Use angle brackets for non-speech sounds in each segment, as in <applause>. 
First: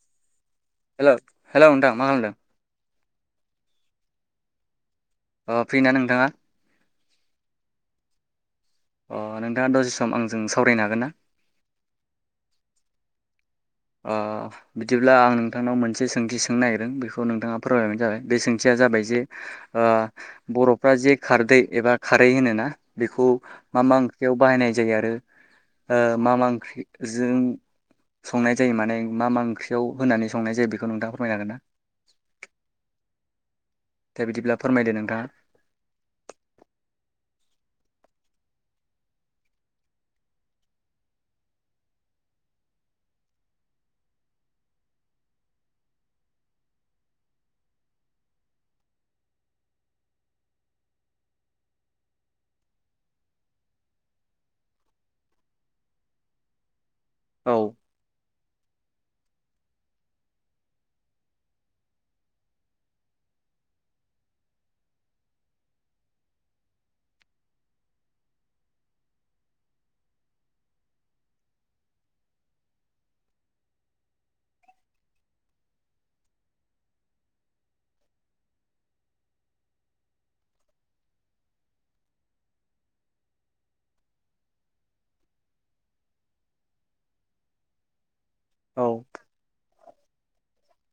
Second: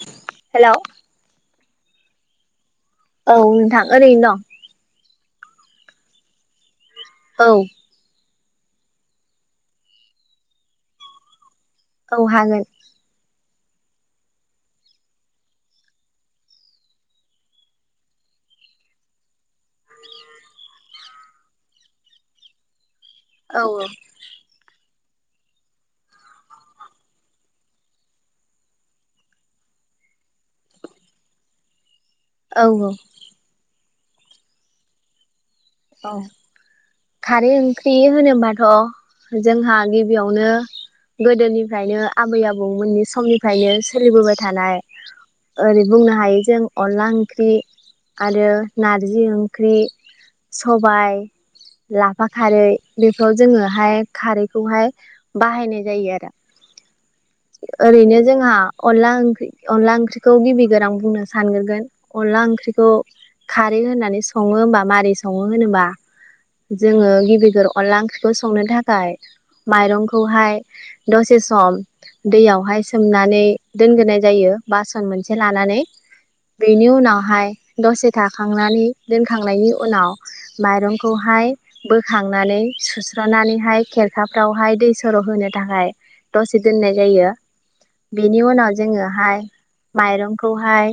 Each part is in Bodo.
<inaudible> हेलौ हेलौ नोंथां मा खालामदों औ नोंथां ओरैनो दं अ फ्रि ना नोंथाङा? औ अ नोंथाङा दसे सम आंजों सावरायनो हागोन ना? अ हागोन। ओ बिदिब्ला आं नोंथांनाव मोनसे सोंथि सोंनो नागिरदों बेखौ नोंथाङा फोरमायबानो जाबाय बे सोंथिया जाबाय ओ बर'फ्रा जे खारदै एबा खारै होनोना बेखौ औ मा मा ओंख्रियाव बाहायनाय जायो आरो ओ मा मा ओंख्रि जों संनाय जायो माने मा मा ओंख्रियाव होनानै संनाय जायो बेखौ नोंथाङा फोरमायनो हागोन ना? औ औ। दा बिदिब्ला फोरमायदो नोंथाङा। औ खारै ओंख्रि होनोबाथ' जोंहा गिबियावनो गोदोनिफ्रायनो आबै आबौमोननि समनिफ्रायनो सोलिबोबाय थानाय ओरै बुंनो हायो जों अनला ओंख्रि आरो नार्जि ओंख्रि। सबाइ लाफा खारै बेखौ जोङोहाय खारैखौहाय बाहायनाय जायो आरो। औ ओरैनो जोंहा अनला ओंख्रि अनला ओंख्रिखौ गिबिगोर आं बुंनो सानग्रोगोन अनला ओंख्रिखौ खारै होननानै सङो होमबा मारै सङो होनोबा जोङो गिबिगोर अनला ओंख्रिखौ संनो थाखाय माइरंखौहाय दसे सम दैयावहाय सोमनानै दोनग्रोनाय जायो बासन मोनसे लानानै बेनि उनावहाय दसे थाखांनानै दोनखांनायनि उनाव माइरंखौहाय बोखांनानै सुस्रनानैहाय खेरखाफ्रावहाय दै सर'होनो थाखाय दसे दोननाय जायो। बेनि उनाव औ जोङोहाय माइरंखौहाय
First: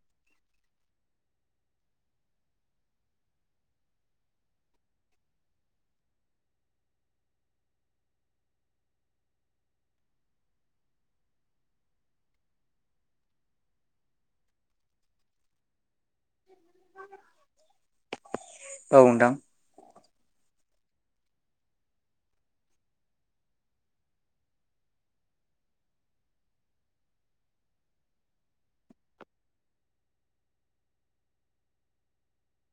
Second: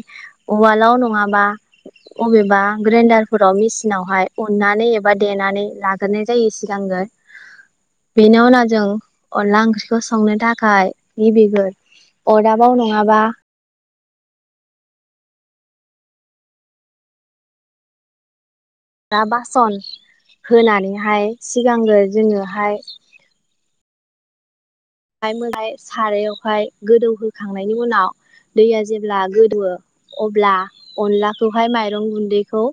उवालाव नङाबा अबेबा ग्रेन्डारफोराव मिसिनावहाय उननानै एबा देनानै लाग्रोनाय जायो सिगांगो बेनि उनाव जों अनला ओंख्रिखौ संनो थाखा खाय गिबिगोर अरदाबाव नङाबा औ दा नोंथां बासन होनानैहाय सिगांगोर जोङोहाय <unintelligible> सारायावहाय गोदौहोखांनायनि उनाव दैया जेब्ला गोदौयो अब्ला अनलाखौहाय माइरं गुन्दैखौ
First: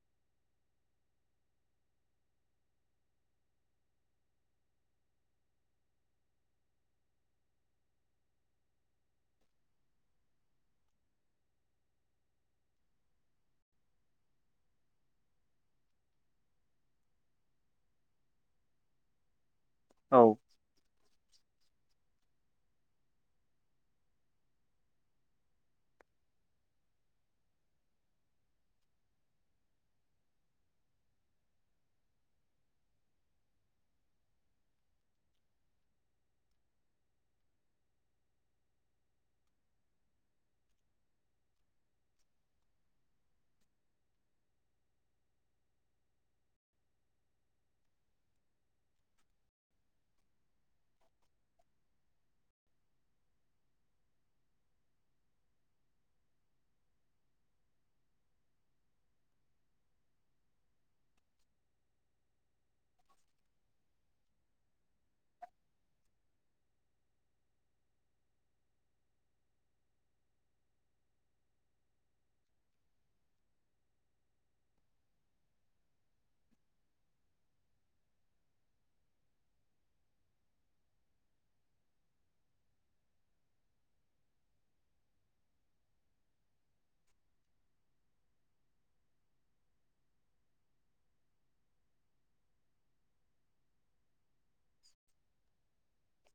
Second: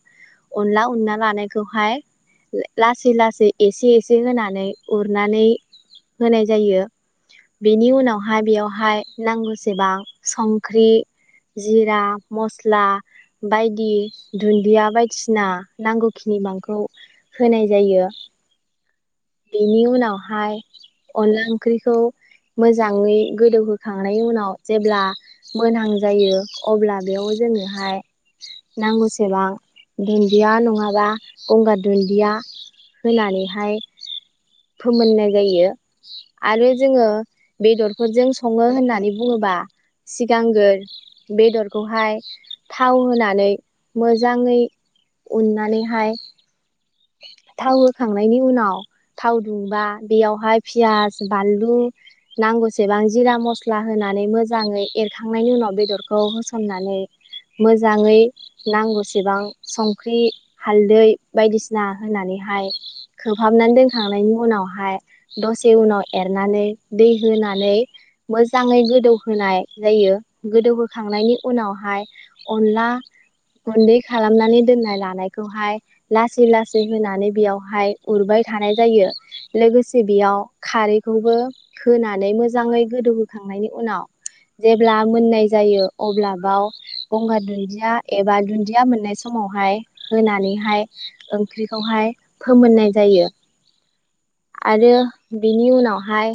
अनला उनना लानायखौहाय लासै लासै एसे एसे होनानै उरनानै होनाय जायो। बेनि उनावहाय बेयावहाय नांगौसेबां संख्रि, जिरा, मस्ला' बायदि दुन्दिया बायदिसिना नांगौ खिनि बांखौ होनाय जायो। बेनि औ उनावहाय अनला ओंख्रिखौ मोजाङै गोदौहोखांनायनि उनाव जेब्ला मोनहां जायो अब्ला बेयाव जोंनोहाय नांगौसेबां दुन्दिया नङाबा गंगार दुन्दिया होनानैहाय फोमोननाय जायो आरो जोङो बेदरफोरजों सङो होननानै बुङोबा सिगांग्रो बेदरखौहाय थाव होनानै मोजाङै उननानैहाय थाव होखांनायनि उनाव थाव दुंबा बेयावहाय फियास बानलु नांगौसेबां जिरा मस्ला होनानै मोजाङै एरखांनायनि उनाव बेदरखौ होसननानै मोजाङै नांगौ सेबां संख्रि हालदै बायदिसि ना होनानैहाय खोबहाबनानै दोनखांनायनि उनावहाय दसे उनाव एरनानै दै होनानै मोजाङै गोदौहाय जायो गोदौहोखांनायनि उनावहाय अनला गुन्दै खालामनानै दोननाय लानायखौहाय ला लासै लासै होनानै बेयावहाय उरबाय थानाय जायो, लोगोसे बेयाव खारैखौबो होनानै मोजाङै गोदौहोखांनायनि उनाव जेब्ला मोननाय जायो अब्ला बाव गंगार दुन्दिया एबा दुन्दिया मोननाय समावहाय होनानैहाय ओंख्रिखौहाय फोमोननाय जायो आरो बेनि उनावहाय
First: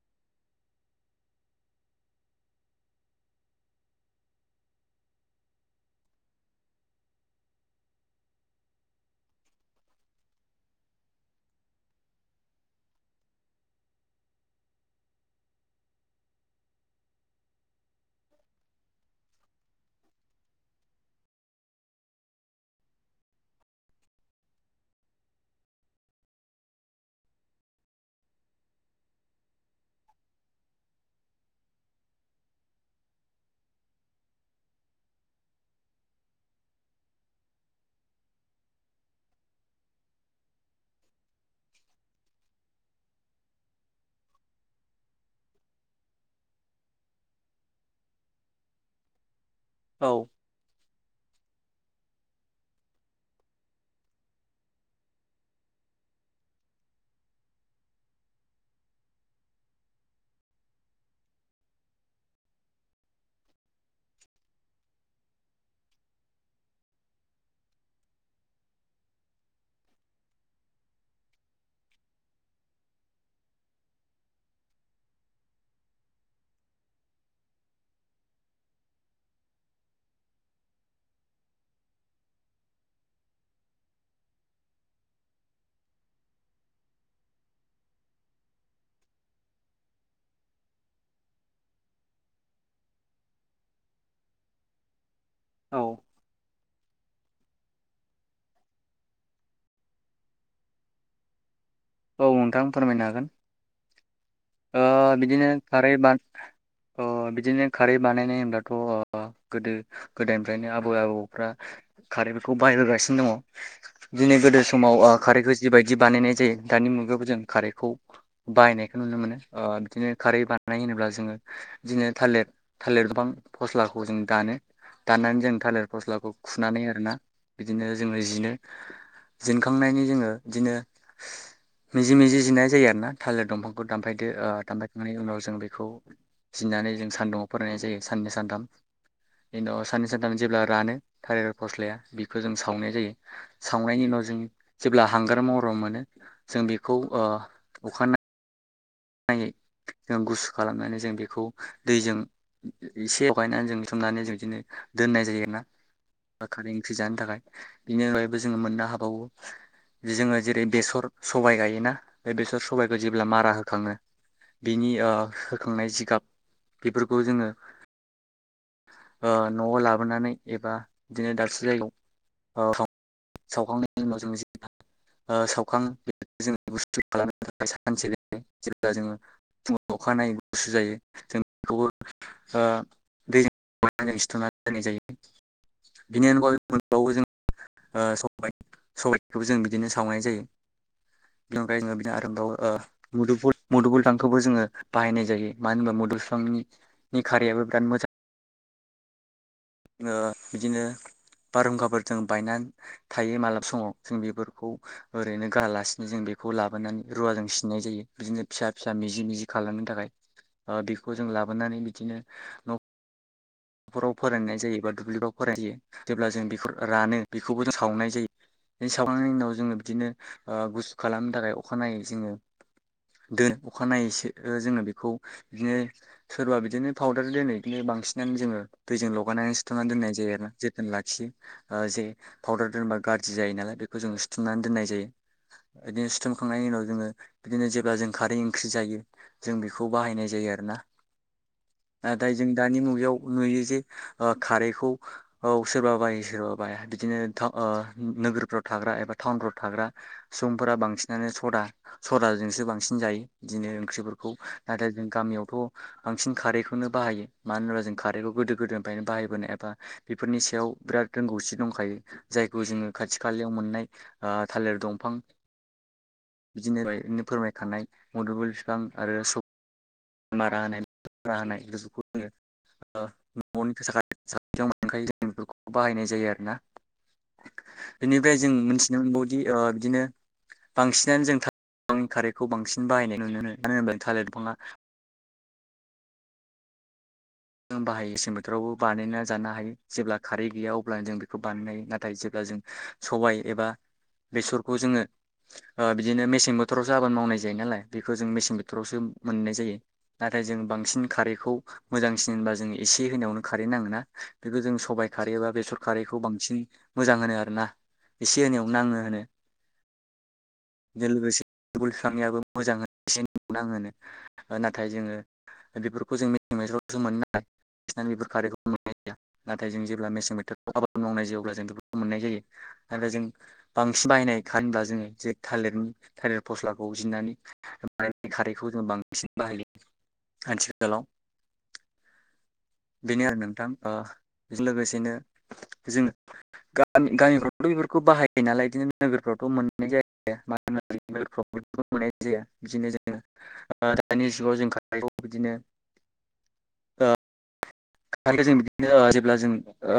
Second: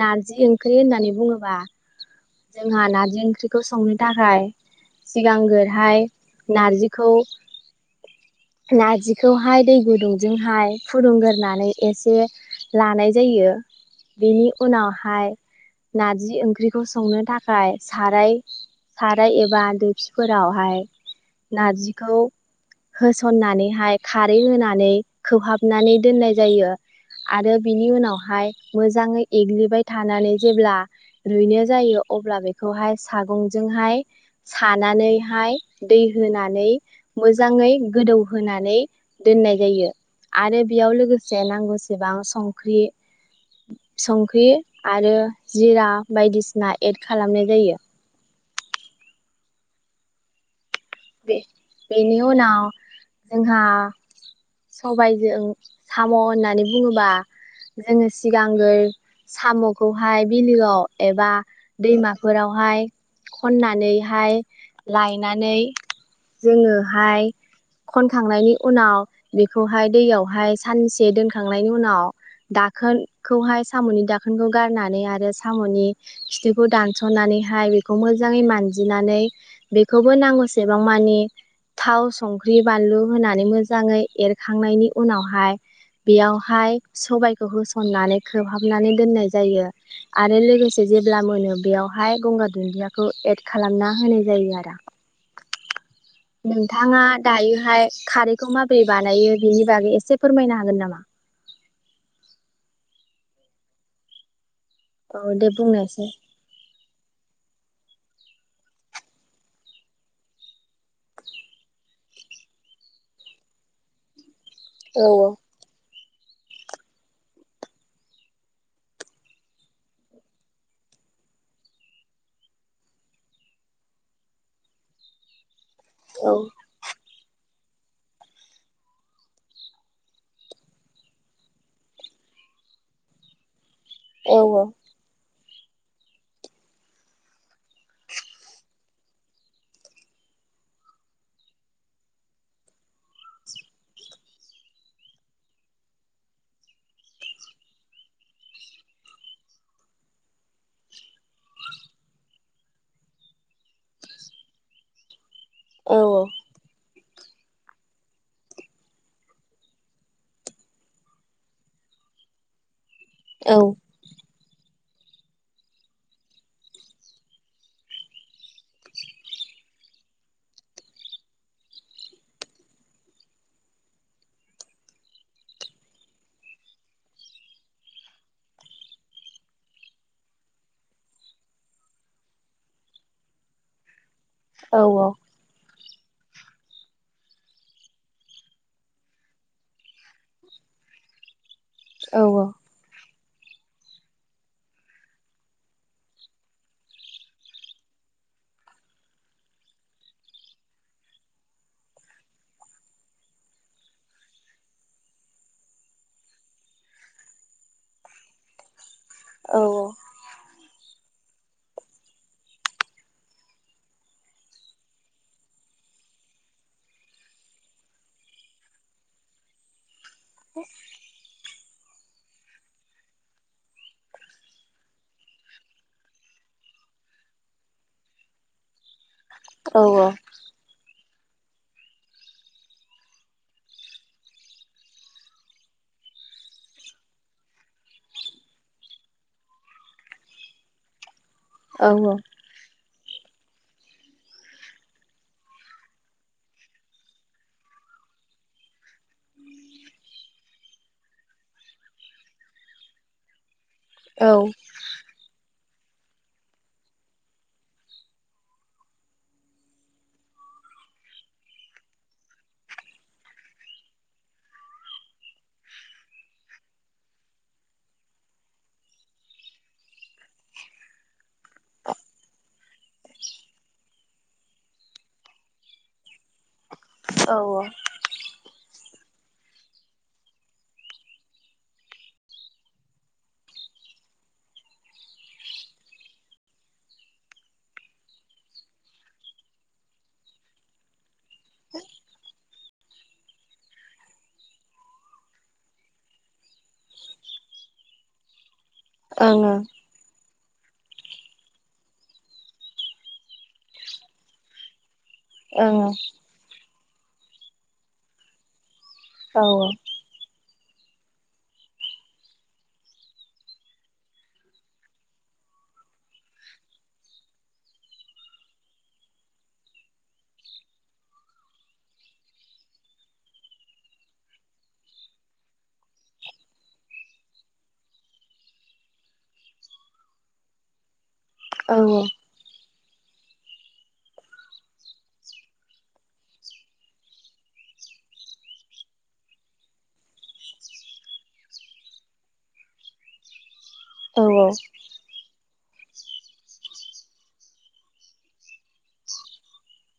नार्जि ओंख्रि होननानै बुङोबा जोंहा नार्जि ओंख्रिखौ संनो थाखाय सिगांग्रोहाय नार्जिखौ नार्जिखौहाय दै गुदुंजोंहाय फुदुंग्रोनै एसे लानाय जायो बेनि उनावहाय नार्जि ओंख्रिखौ संनो थाखाय साराय साराय एबा दोफिफोरावहाय नार्जिखौ होस हननाहैहाय खारै होनानै खोबहाबनानै दोननाय जायो आरो बिनि उनावहाय मोजाङै एग्लिबाय थानानै जेब्ला रुइनो जायो अब्ला बेखौहाय सागंजोंहाय सानानैहाय दै होनानै मोजाङै गोदौ होनानै दोननाय जायो आरो बियाव लोगोसे नांगौसेबां संख्रि संख्रि आरो जिरा बायदिसिना एड खालामनाय जायो। औ बे-बेनि उनाव जोंहा सबाइजों साम' होननानै बुङोबा जोङो सिगांगोर साम'खौहाय बिलोआव एबा दैमाफोरावहाय खननानैहाय लायनानै जोङोहाय खनखांनायनि उनाव बेखौहाय दैयावहाय सानसे दोनखांनायनि उनाव दाखोनखौहाय साम'नि दाखोनखौ गारनानै आरो साम'नि खिथुखौ दानस'नानैहाय बेखौ मोजाङै मानजिनानै बेखौबो नांगौसि सेबां मानि थाव संख्रि बानलु होनानै मोजाङै एरखांनायनि उनावहाय बेयावहाय सबाइखौ होसननानै खोबहाबनानै दोननाय जायो आरो लोगोसे जेब्ला मोनो बेयावहाय गंगार दुन्दियाखौ एद खालामना होनाय जायो आरो। औ <inaudible> नोंथाङा दायोहाय खारैखौ माबोरै बानायो बेनि बागै एसे फोरमायनो हागोन नामा? औ नोंथां फोरमायनो हागोन। ओ औ बिदिनो दे खारै बा बुंनायसाय। अ बिदिनो खारै बानायनाय होनब्लाथ' गोदो गोदोनिफ्रायनो आ आबौ आबौफ्रा खारै बेखौ बाहाय बोगासिनो दङ दिनै गोदो समाव ओ खारैखौ जि बाय दि बानायनाय जायो दानि मुगायावबो जों खारैखौ बाहायनायखौ नुनो मोनो ओ बिदिनो खारै बानाय होनोब्ला जोङो बिदिनो थालिर थालिर बिफां फस्लाखौ जों दानो दाननानै जों थालेर फस्लाखौ खुनानै आरो ना बिदिनो जोङो जिनो जिनखांनायनि जोङो बिदिनो मिजि मिजि जिनाय जायो आरोना थालिर दंफांखौ बे ओ जों बेखौ जिनानै जों सान्दुङआव फरायनाय जायो साननै सानथाम इनि उनाव साननै सानथाम जेब्ला रानो थालेर फस्लाया बिखो जों सावनाय जायो सावनायनि उनाव जों जेब्ला हांगार मरम मोनो जों बेखौ ओ अखानाय नायै जों गुसु खालामनानै जों बेखौ दैजों इसे लगायनानै जोंथुमनानै जों बिदिनो दोननाय जायो ना बा खारै ओंख्रै जानो थाखाय बिनि अनगायैबो जोङो मोननो हाबावो जोङो जेरै बेसर, सबाय गायोना बे बेसर स सबाइखौ जेब्ला मारा हो बिनि ओ होखांनाय जिगाब बेफोरखौ जोङो ओ न'आव लाबोनानै एबा बिदिनो दाबसे जायगायाव ओ सावखांनायनि उनाव जों जेब्ला ओ सावखां बे जों गुसु खालामनो थाखाय सानसे जेब्ला जोङो फुङाव अखानायै गुसु जायो जों बेखौबो ओ दैजों <unintelligible> दोन्नाय जायो बिनि अनगायैबो मोनबावो जों ओ सबाइ सबाइखौबो जों बिदिनो सावनाय जायो बेनि अनगायै जों बिनो आरो मोनबावो ओ मुदुफुल मुदुफुदांखौबो जोङो बाहायनाय जायो मानो होनबा मुदुल फिफांनि खारैयाबो बिराद मोजां ओ बिदिनो बारहुंखाफोरजों बायना थायो मालाबा समाव जों बेफोरखौ ओरैनो गारालासिनो जों बेखौ लाबोनानै रुवाजों सिननाय जायो बिदिनो फिसा फिसा मिजि मिजि खालामनो थाखाय ओ बिखौ जों लाबोनानै बिदिनो न' न'खराव फरायनाय जायो बा दुब्लिाव फरायो जेब्ला जों बेखौ रानो बेखौबो सावनाय जायो बे सावनायनि उनाव जोङो बिदिनो ओ गुसु खालामनो थाखाय अखानायै जोङो दोन अखानायैसो ओ जोङो बेखौ बिदिनो सोरबा बिदिनो फाउदार दोनो बिदिनो बांसिनानो जोङो दैजों ल' <unintelligible> सिथ'ना दोननाय जायो आरोना जोथोन ला खि ओ जे फाउदार दोनबा गारजि जायो नालाय बेखौ जों सिथुमनानै दोननाय जायो इदिनो सिथुमखांनायनि उनाव जोङो बिदिनो जेब्ला जों खारै ओंख्रि जायो जों बेखौ बाहायनाय जायो आरोना नाथाय जों दानि मुगायाव नुयो जे ओ खारैखौ औ सोरबा बायो सोरबा बाया बिदिनो ओ नोगोरफ्राव थाग्रा एबा टाउनफ्राव थाग्रा सुबुंफोरा बांसिनानो सदा सदाजोंसो बांसिन जायो बिदिनो सोफोरखौ नाथाय जों गामियावथ' बांसिन खारैखौनो बाहायो मानो ओनबा जों खारैखौ गोदो गोदायनिफ्रायनो बाहायबोनाय एबा बेफोरनि सायाव बिराद रोंगौसि दंखायो जायखौ जोङो खाथि खालायाव मोननाय ओ थालेर दंफां बिदिनो फोरमायखानाय मुदुफुल फिफां आरो स मारा होनाय मारा होनाय <unintelligible> जोङो ओ न'नि साखाथि साखाथियाव मोनखायो जों बेफोरखौ बाहायनाय जायो आरो ना इनिफ्राय जों मोन मोनबावदि ओ बिदिनो बांसिनानो जों थालिर बिफांनि खारैखौ बांसिन बाहायनाय नुनो मोनो मानो होनब्ला थालेर फिफांआ बाहाइसिम बोथोरावबो बानायना जानो हायो जेब्ला खारै गैया अब्लानो जों बे बाननाय नाथाय जोगा जों सबाय एबा बेसरखौ जोङो ओ बिदिनो मेसें बोथोरावसो आबाद मावनाय जायो नालाय बेखौ जों मेसें बो थोरावसो मोननाय जायो। नाथाय जों बांसिन खारैखौ मोजां सिनबा जों एसे होनायावनो खारै नाङोना बेखौ जों सबाय खारै एबा बेसर खारैखौ बांसिन मोजां होनो आरो ना एसे होनायाव नाङो। औ औ। जो लोगोसे थुबुर बिफांनियाबो मोजां एसे नांङो नो ओ नाथाय जोङो बेफोरखौ जों मे मेज सो मोन ना फिथान बेफोर खारैखौ मोननाय जाया आखायजों जेब्ला मेसें बोथोरखौ आबाद मावनाय जायो अब्ला जों बेफोरखौ मोननाय जायो नाथाय जों बांसिन बाहायनाय खारै होनब्ला जोङो जे थालिरनि थालिर फस्लाखौ जिनानै बानायनाय खारैखौ जोङो बांसिन बाहायो आथिखालाव। औ औ। बेनो आरो नोंथां ओ बेजों लोगोसेनो जोङो गामि-गामिफ्रावथ' बेफोरखौ बाहायो नालाय बिदिनो नोगोरफ्रावथ' मोननाय जाया मानोना नोगोरफ्रव बेफोरखौ मोननाय जाया बिदिनो जोङो ओ दानि जुगाव जों खाथायखौ बिदिनो ओ। खारैखो जों बिदिनो जेब्ला जों ओ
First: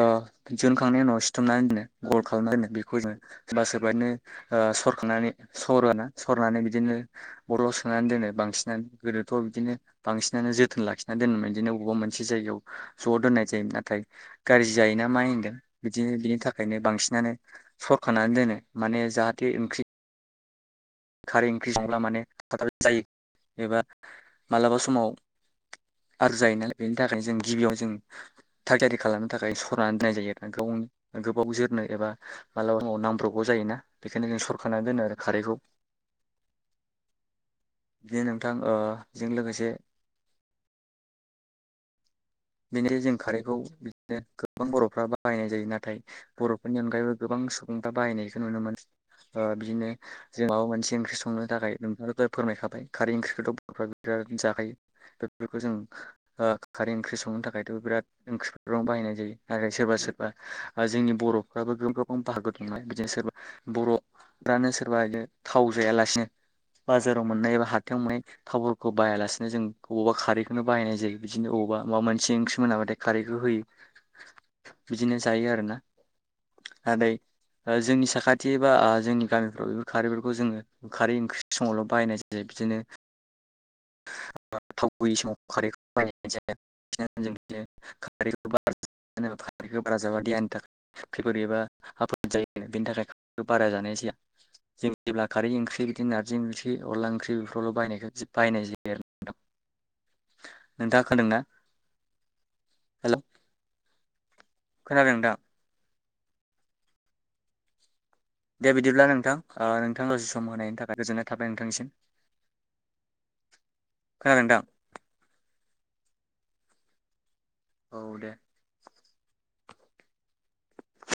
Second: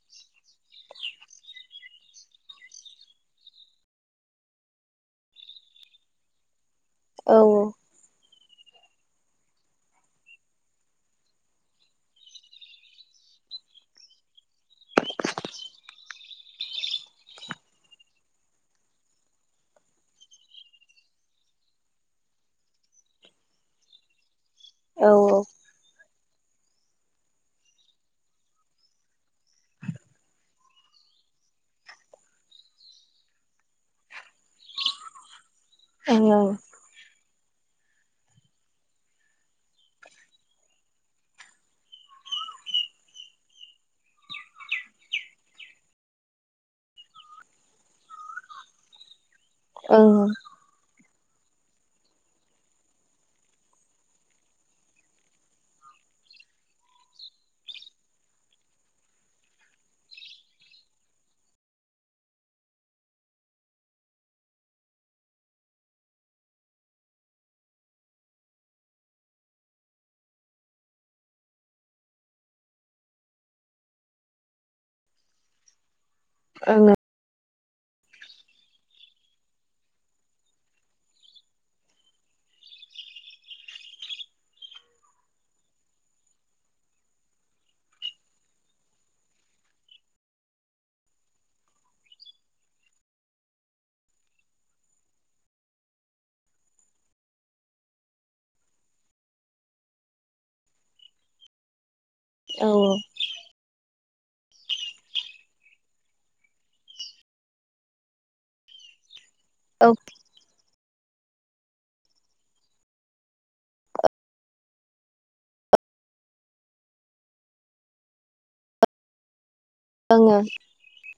जोनखांनायनि उनाव सिथुमनानै दोनो गल खालामनानै दोनो बेखौ जोङो सोरबा सोरबा इदिनो ओ सरखांनानै सरो ना सरनानै बि बिदिनो बथलाव सोनानै दोनो बां सिनानो गोदोथ' बिदिनो बांसिनानो जोथोन लाखिनानै दोनोमोन बिदिनो अबेबा मोनसे जायगायाव ज' दोननाय जायो नाथाय गारजि जायोना मा होनदों बिदिनो बिनि थाखायनो बांसिनानो सरखारनानो दोनो माने जाहाथे ओंख्रि खारै ओंख्रि संब्ला मानेथाब थाब जायो एबा मालाबा समाव आरजायो नालाय बेनि थाखायनो जों गिबियाव जों थागजायथाय खालामनो थाखाय सरनानै दोननाय जायो आरो ना गावनि गोबाव जोरनो एबा मालाबा समाव नांब्रबगौ जायोना बेखायनो जों सरखानानै दोनो आरो खारैखौ। औ औ। दिनो नोंथां ओ जों लोगोसे बेनिनो जों खारैखौ बिदिनो गोबां बर'फ्रा बाहायनाय जायो नाथाय बर'फोरनि अनगायैबो गोबां सुबुंफ्रा बाहायनायखौ नुनो मोन ओ बिदिनो जों माबा मोनसे ओंख्रि स संनो थाखाय नोंथाङा दहाय फोरमायखाबाय खारै ओंख्रिखौथ' बर'फ्रा बिराद जाखायो बेफोरखौ जों ओ खारै ओंख्रि सं संनो थाखायथ' बिराद ओंख्रिफोराव बाहायनाय जायो आरो सोरबा सोरबा ओ जोंनि बर'फ्राबो गोबांफ्राव बाहागो दंला बिदिनो सोरबा बर'फ्रानो सोरबा बिदिनो थाव जायालासिनो बाजाराव मोननाय एबा हाथायाव मोननाय थावफोरखौ बायालासेनो जों बबावबा खारैखौनो बाहायनाय जायो बिदिनो अबावबा अबा मोनसे ओंख्रि मोनाबाथाय खारैखौ होयो बिदिनो जायो आरो ना। आदै ओ जोंनि साखाथि एबा ओ जोंनि गामिफ्राव बेफोर खारैफोरखौ जोङो खारै ओंख्रि समावल' बाहायनाय जायो बिदिनो। थाव गैयै समाव खारैखौ बायनाय जाया खारैखौ बारा जाबा देहानि थाखाय खैफोद एबा आफोद जायो बेनि थाखाय खैखौ बारा जानाय जाया जों जेब्ला खारै ओंख्रि बिदि नारजि ओंख्रि अनला ओंख्रि बेफोरावल' बाहायनायखो बाहायनाय जायो आरो ना? नोंथाङा खादोंना? औ औ। खोनादों दा? दे बिदिब्ला नोंथां। ओ नोंथांङा दसे सम होनायनि थाखाय रां गोजोननाय थाबाय नोंथांनिसिम खोनादोंदा? औ दे <unintelligible>